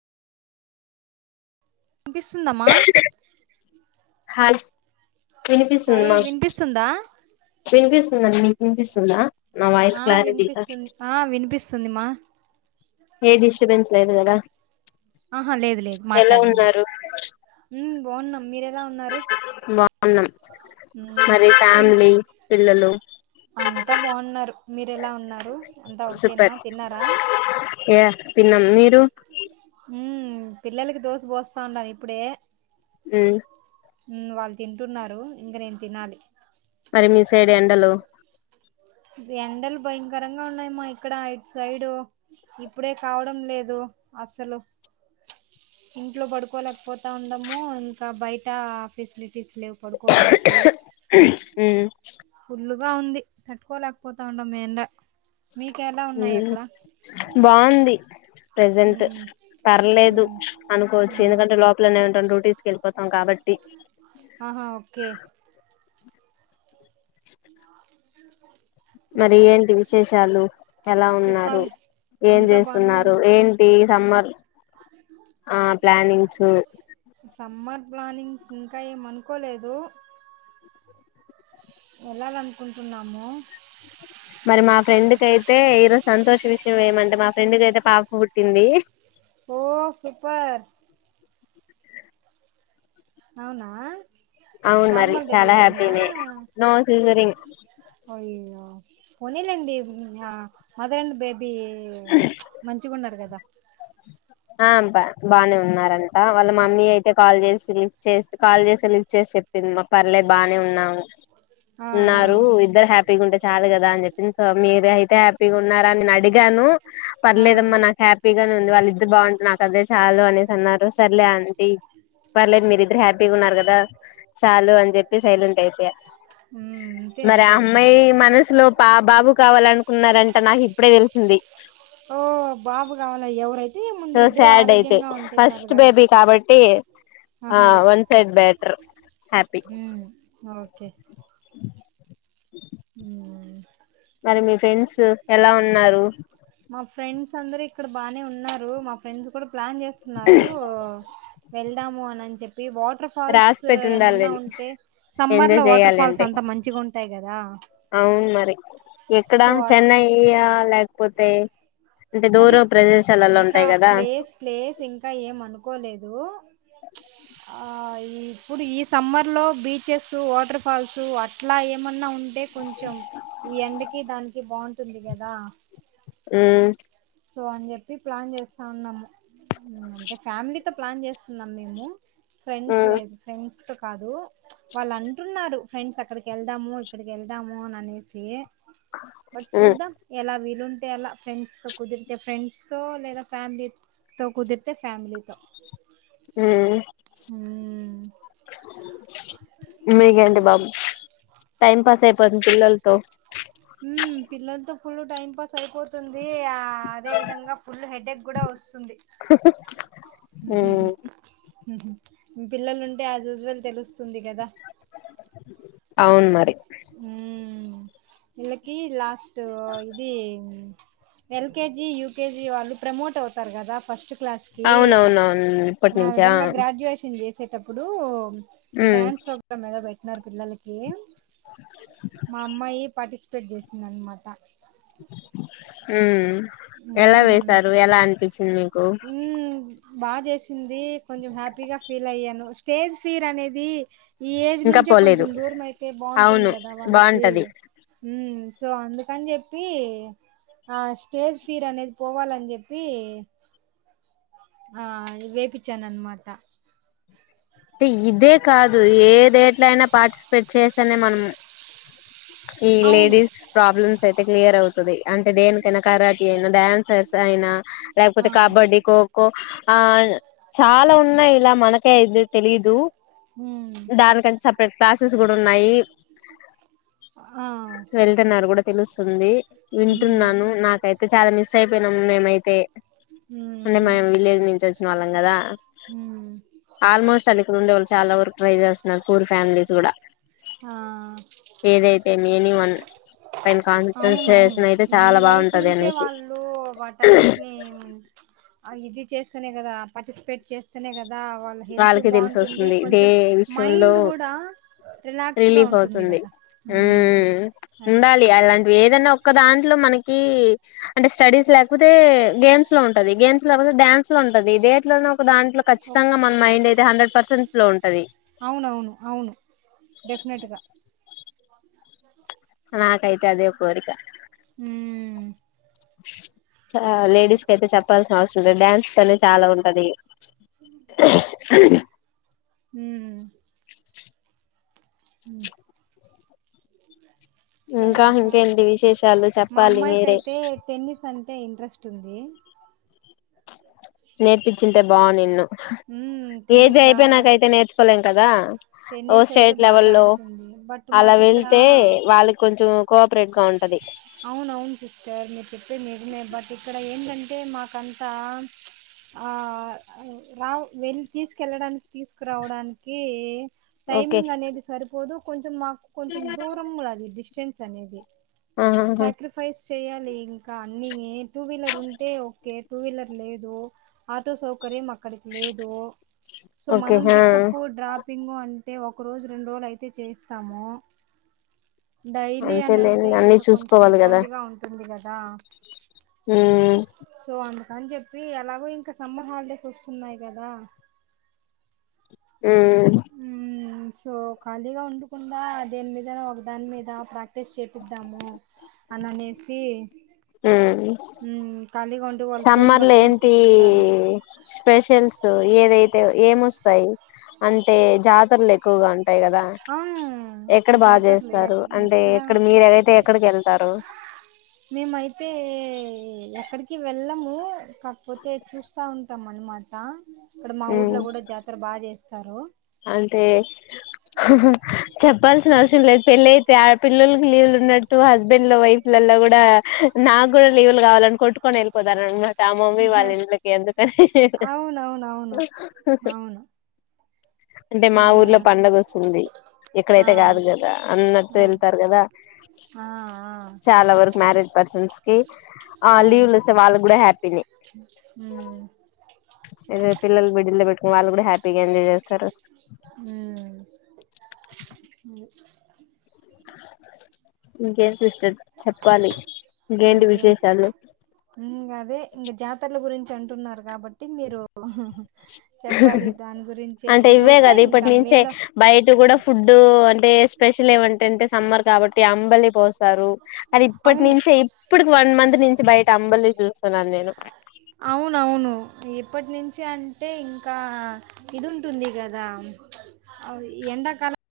వినిపిస్తుందమ్మా హల్ వినిపిస్తుంది హాయ్ మాకు వినిపిస్తుందా వినిపిస్తుందండి వినిపిస్తుందా నా వాయిస్ ఆ క్లారిటీగా వినిపిస్తుంది ఆ వినిపిస్తుంది మా ఏ డిస్టబెన్స్ లేదు కదా ఆహా లేదు లేదు ఎలా మాట్లాడండి ఉన్నారు బావున్నం మీరు ఎలా ఎలా ఉన్నారు వున్నామ్ ఉహ్మ్ ఏం పిల్లలు అంతా బాగున్నారు మీరు ఎలా ఉన్నారు అంతా ఓకేనా సూపర్ తిన్నారా యా తిన్నాం మీరు ఉహ్మ్ పిల్లలకి దోసు పోస్తా ఉంటను ఇప్పుడే ఉహ్మ్ వాళ్ళు తింటున్నారు ఇంక నేను తినాలి మరి మీ సైడ్ ఎండలు ఎండలు భయంకరంగా ఉన్నాయమ్మా ఇక్కడ ఇ సైడ్ ఇప్పుడే కావడం లేదు అసలు ఇంట్లో పడుకోలేకపోతా ఉండము ఇంకా బయట ఫెసిలిటీస్ లేవు పడుకోవడానికి ఉమ్ గా ఉంది తట్ తట్టుకోలేకపోతున్నాం ఎండ మీకు ఎలా ఉన్నాయి ఉహ్మ్ అక్కడ బాగుంది ప్రజెంట్ ఉమ్ పర్లేదు ఉమ్ అనుకోవచ్చు ఆ ఎందుకంటే లోపలనే ఏ ఉంటాం డ్యూట్ తీసుకెళ్లిపోతాం కాబట్ ఆహా ఓకే మరి ఏంటి విశేషాలు ఎలా ఉన్నారు చెప్పాలి ఏం అంతా బానే చేస్తున్నారు ఉన్నాం ఏంటి సమ్మర్ ఆ ప్లానింగ్స్ సమ్మర్ ప్లానింగ్స్ ఇంకా ఏమ్ అనుకోలేదు వెళ్ళాలనుకుంటున్నాము మరి మా ఫ్రెండ్ కయితే ఈరోజు సంతోష విషయం ఏమంటే మా ఫ్రెండ్కి అయితే పాప పుట్టింది ఓ సూపర్ అవునా అవును మరి నార్మల్ చాలా డెలివరీనా హ్యాపీనే నో సీజరిన్ అయ్యో పోనీలేండి మ్మ్ మదర్ అండ్ బేబీ బీ మంచిగా ఉన్నారు కదా ఆ బ బానే ఉన్నారన్ త వాళ్ళ మమ్మీ అయితే కాల్ చేసి లిఫ్ చేసి కాల్ చేస్తే లిఫ్ చేసి చెప్పింది మా పర్లే బానే ఉన్నాము ఆ ఆ ఉన్నారు ఇద్దరు హ్యాపీగా ఉంటే చాలా గ రాంచెప్ మీరు అయితే హ్యాపీగా ఉన్నారాని నేను అడిగాను ఆ పర్లేదమ్మా నాకు హ్యాపీగా ఉంది వాళ్ళ బాగుంటంది నాకు అదే చాలు సరలే అ పర్లేదు మీరిద్దరు హ్యాపీగా ఉన్నారు కదా చాలు అని చెప్పి సైలెంట్ అయిపోయా ఉమ్ అంతే మరి ఆ అంతేలేండి అమ్మాయి మనసులో పా బాబు కావాలనుకున్నారంట నాకు ఇప్పుడే తెలిసింది ఓ బాబు కావాల ఎవరై సో సాడ్ అయితే ఫస్ట్ కదా బేబీ కాబట్టి ఆ ఆహా వన్ సైడ్ బెటర్ హ్యాపీ ఉమ్ మ్ మరి మీ ఫ్రెండ్స్ ఎలా ఉన్నారు మా ఫ్రెండ్స్ అందరు ఇక్కడ బాగానే ఉన్నారు మా ఫ్రెండ్స్ కూడా ప్లాన్ చేస్తున్నారు వెళ్దాము అనిని చెప్పి వాటర్ ఫాల్స్ రాసి పెట్టి ఏమన్నా ఉండాలిని ఉంటే సమ్మర్ లో ఎంజాయ్ వాటర్ చేయాలి ఫాల్స్ అంటే అంతా మంచిగా ఉంటాయి కదా అవును మరి ఎక్కడ సో చెన్నై ఏయా లేకపో పోతే అది ఇంకా ప్లేస్ ప్లేస్ ఇంకా ఏం అనుకోలేదు ప్చ్ ఆ ఈ ఇప్పుడు ఈ సమ్మర్ లో బీచెస్ వాటర్ ఫాల్స్ అట్లా ఏమన్నా ఉ అంటే కొంచెం ఈ ఎండకి దానికి బాగుంటుంది కదా ఉమ్ సో అని చెప్పి ప్లాన్ చేస్తా ఉన్నాము అంటే ఫ్యామిలీ టె ప్లాన్ చేస్తున్నాం మేము ఫ్రెండ్స్ ఉమ్ లేదు ఫ్రెండ్స్ తో కాదు వాళ్ళు అంటున్నారు ఫ్రెండ్స్ అక్కడికి వెళ్దాము ఇక్కడికి వెళ్దాము అని అనేసి బట్ చూద్దాం ఎలా వి ఉంటే అలా ఫ్రండ్స్తో కుదిరితే ఫ్రెండ్స్ తో లేద ఫ్యామిలీ తో కుదిరితే ఫ్యామిలీతో హ్మ్ ఉమ్ మీకేంటి మరి టైమ్ పాస్ తది పిల్లలుతో పిల్లలతో ఫుల్ టైం పాస్ అయిపోతుంది ఆ అదే విధంగ ఫుల్ హెడ ఎక్ కూడ వస్తుంది ఉమ్ పిల్లలు ఉంటే ఎస్ వ్యూస్వాల్ తెలుస్తుంది కదా అవును మరి హ్మ్ ఇలాకి లాస్ ట్టు ఇది ఎల్కెజి యకెజి వాళ్ళు ప్రమోట్ అవుతారు కదా ఫస్ట్ కలా క అవునవునవును ఇప్పటి నుంచా విధంగా గ్రాడ్యుయేషన్ చే ఎప్పుడు ఉమ్ డాన్స్ ప్రోగ్రామ్ బ చిల్లర పిల్లలకి మా అమ్మాయి పార్టిసిపేట్ చేస్తుందనమాట మ్ ఎలా వేశారు ఎలా అనిపించింది మీకు బా చేసి ఇది కొంచెం హ్యాపీగా ఫీల్ అయ్యాను స్టేజ్ ఫీర్ అనేది ఈ ఏజ్ ఇంకా నుంచే పోలేదు కొంచెం దూరం అయితే బాగుంటుంది అవును కదా వాళ్ళకి బాగుంటది హ సో అందుకని చెప్పి ఆశ్ స్టేజ్ ఫీర్ అనేది పోవాలని చెప్పి, ఆ వేపిచ్చాను అన్మాట. టే ఇదే కాదు ఏదేట్లో అయినా పాటిస్ పెట్ చేస్తనే మనము ఈ అవును లేడీస్ ప్రాబ్లమ్స్ యితే క్లియర్ అవుతు అంటే దేనికైనా కరాటీ అయినా, డాన్సర్స్ అయినా లేకపోతే ఆ కబడ్డీ, ఖోఖో ఆ చాలా ఉన్నాయ్ ఇలా మనకే అయెద్ది తెలీదు ఉమ్, దానికని చెప్ ఇక్కడ క్లాసెస్ కూడు ఉన్నాయి ఆ వెళ్తున్నారు కూడా తెలుస్తుంది హ్మ్ వింటున్నాను నాకై చాలా మిస్సైపోయినమ్ మేమైతే అంటే మేము విలేజ్ నుంచి వచ్చిన వాళ్ళం కదా హ్మ్ ఆల్మోస్ట్ ఇక్కడ ఉండే వాళ్ళు చాలా వరకు ట్రై చేస్తున్నారు పూర్ ఫ్యామిలీస్ కూడా ఆ ఏదైతే నేను వన్న అవునవును ఈ వయసు బాగుంటది నుంచే అనేసి వాళ్ళు వాటన్నిటిని ఇది చేస్తేనే కదా పార్టిసిపేట్ చేస్తేనే కదా కదా వాళ్ళ హెల్త్ వాళ్ళకి తెలిసి బాగుంటుంది వస్తుంది దే కొంచెం విషయంలో మైండ్ కూడా రిలాక్స్గా రిలీఫ్ ఉంటుంది అవుతుంది కదా అది ఏదన్నా ఒక్క దాంట్లో మనకి అంటే స్టడీస్ లేకపోతే గేమ్స్ లో ఉంటది గేమ్స్ లేకపోతే డ్యాన్స్ లో ఉంటది దేంట్లోను దాంట్లో ఓ- ఖచ్చితంగా అయి హండ్రెడ్ పర్సెంట్ లో ఉంటంది అవునవును అవును డెఫినెట్గా నాకైతే అదే కోరిక హ్మ్ లేడీస్ క అయితే చెప్పల్సినవసరం డ్యాన్స్ అనే చాలా ఉంటది అ సో ఇంకా ఇంకేంటి విశేషాలు మా చెప్పాలి మీరే అమ్మాయికియితే టెన్నిస్ అంటే ఇంట్రెస్ట్ ఉంటుంది నేర్పించింటీ బావునిన్ను హ్మ్ ఏజ్ టెన్నిస్ బాగా అయిపోనాకైతే నేర్చుకోలేం కదా ఓ టెన్నిస్ అయితే స్టేట్ బాగా లెవెల్లో ఆడుతుంది బట్ అలా మాకు ఇక్కడ వెళ్తే వాళ్ళకి కొంచెం కో ప్లేగ్రౌండ్ అవున అవును సిస్టర్ మీరు చెప్పేది నిజమే బట్ ఇక్కడ ఏంటంటి అంటే మాకంతా ఆ రా వెళ్ళి తీసుకెళ్ళడానికి తీసుకురావడానికి ఓకే టైమింగ్ అనేది సరిపోదు కొంచెం మా కొంచెం దూరం కూడా డిస్టెన్స్ అనేది ఆహా సక్రిఫైస్ చెయాలి ఇంకా అన్ని టూ వీలర్ ఉంటే ఓకే టూ వీలర్ లేదు ఆటో సౌకర్యం అక్కడికి లేదు సో ఓకే మనం ఆ పికప్ డ్రాపింగ్ అ అంటే ఒక రోజు రెండు రోజులు అయితే చేస్తాము అంతేలేండి అన్నీ చూసు మ్మ్ ఇబ్బందిగా ఉంటుం ది గదా హుం అని చెప్పి ఎలాగో ఇంకా సమ్మర్ హాలిడేస్ వస్సున్నాయి గదా మ్మ్ హ్మ్ మ్మ్ సో ఖాళీగా ఉండకుండా దేని మీదో ఒక దాని మీద ప్రాక్టీస్ చేపిద్దాము అని అనేసి. ఉమ్ హ్మ్ ఖాళీగా ఉం సమ్మర్ లో ఏంటి స్పెషల్స్ ఏదైతే ఏం వొస్తాయి అంటే జాతరలు ఎక్కువగా ఉంటాయి కదా అ ఎక్కడ బాగా జాతర్లు ఎ చేస్తారు అంటే ఎక్కడ మీరయితే ఎక్కడికి వెళ్తారు మేమైతే ఎక్కడి ఈ వెళ్ళము కాకపోతే చూస్తా ఉం ట మనమాట ఇక్కడ మా ఊర్లో ఉమ్ కూడా జాతర బా చేస్ టారో అంటే హా హా చెప్పల్సిన అవసరం లేదు పెళ్లయితే ఆ పిల్లలకి లీవలున్నట్టు హస్బండ్ లో వైఫ్లలా కూడా నాకు కూడా లీవులు కావాలని కొట్టుకొని వఎల్ పోతరన మట త మమ్మీ వాళ్ళిలకి ఎందుకు అవునవునవును హ్ అవును అంటే మా ఆ ఊర్లో పండగ వస్తుంది ఆ ఎక్కడైతే కాదు కదా అన్నట్తో ఆ వెళ్తారు కదా ఆ ఆ చాలా వరకు మ్యారేజ్ పర్సన్స్ కి ఆ అవును లీవ్లు వస్తే వాళ్ళకి కూడా హ్యాపీని మ్మ్ పిల్లలు బిడ్డిలు పెట్టుకు వాళ్ళు కూడా హ్యాపీగా ఎంజయ్ చెస్ తరు మ్మ్ ఇంకేం సిస్టర్ చెప్పలి ఇంకేం ఇంగ అదే ఇంగ జాతర్ల గురిం చాన్టున్నారు కాబట్టి మీరు ఉహ్ ఉహ్ హా హా అంటే ఇంక ఇవే కదా వస్తాయి ఇప్పటి ఇంకా నుంచే మేలో బయట కూడా ఫుడ్డు అంటే స్పెషల్ ఏమంటేంటే సమ్మర్ కాబట్టి అంబలి పోస్తారు అది ఇప్పటి అవును నుంచే ఇ ఇప్పుడుకి వన్ మంత్ నుంచి బయట అంబలి చూస్తున్నాను నేను ఇప్పటి నుంచి అంటే ఇంకా ఇది ఉంటుంది కదా ప్చ్ ఎండాకాలం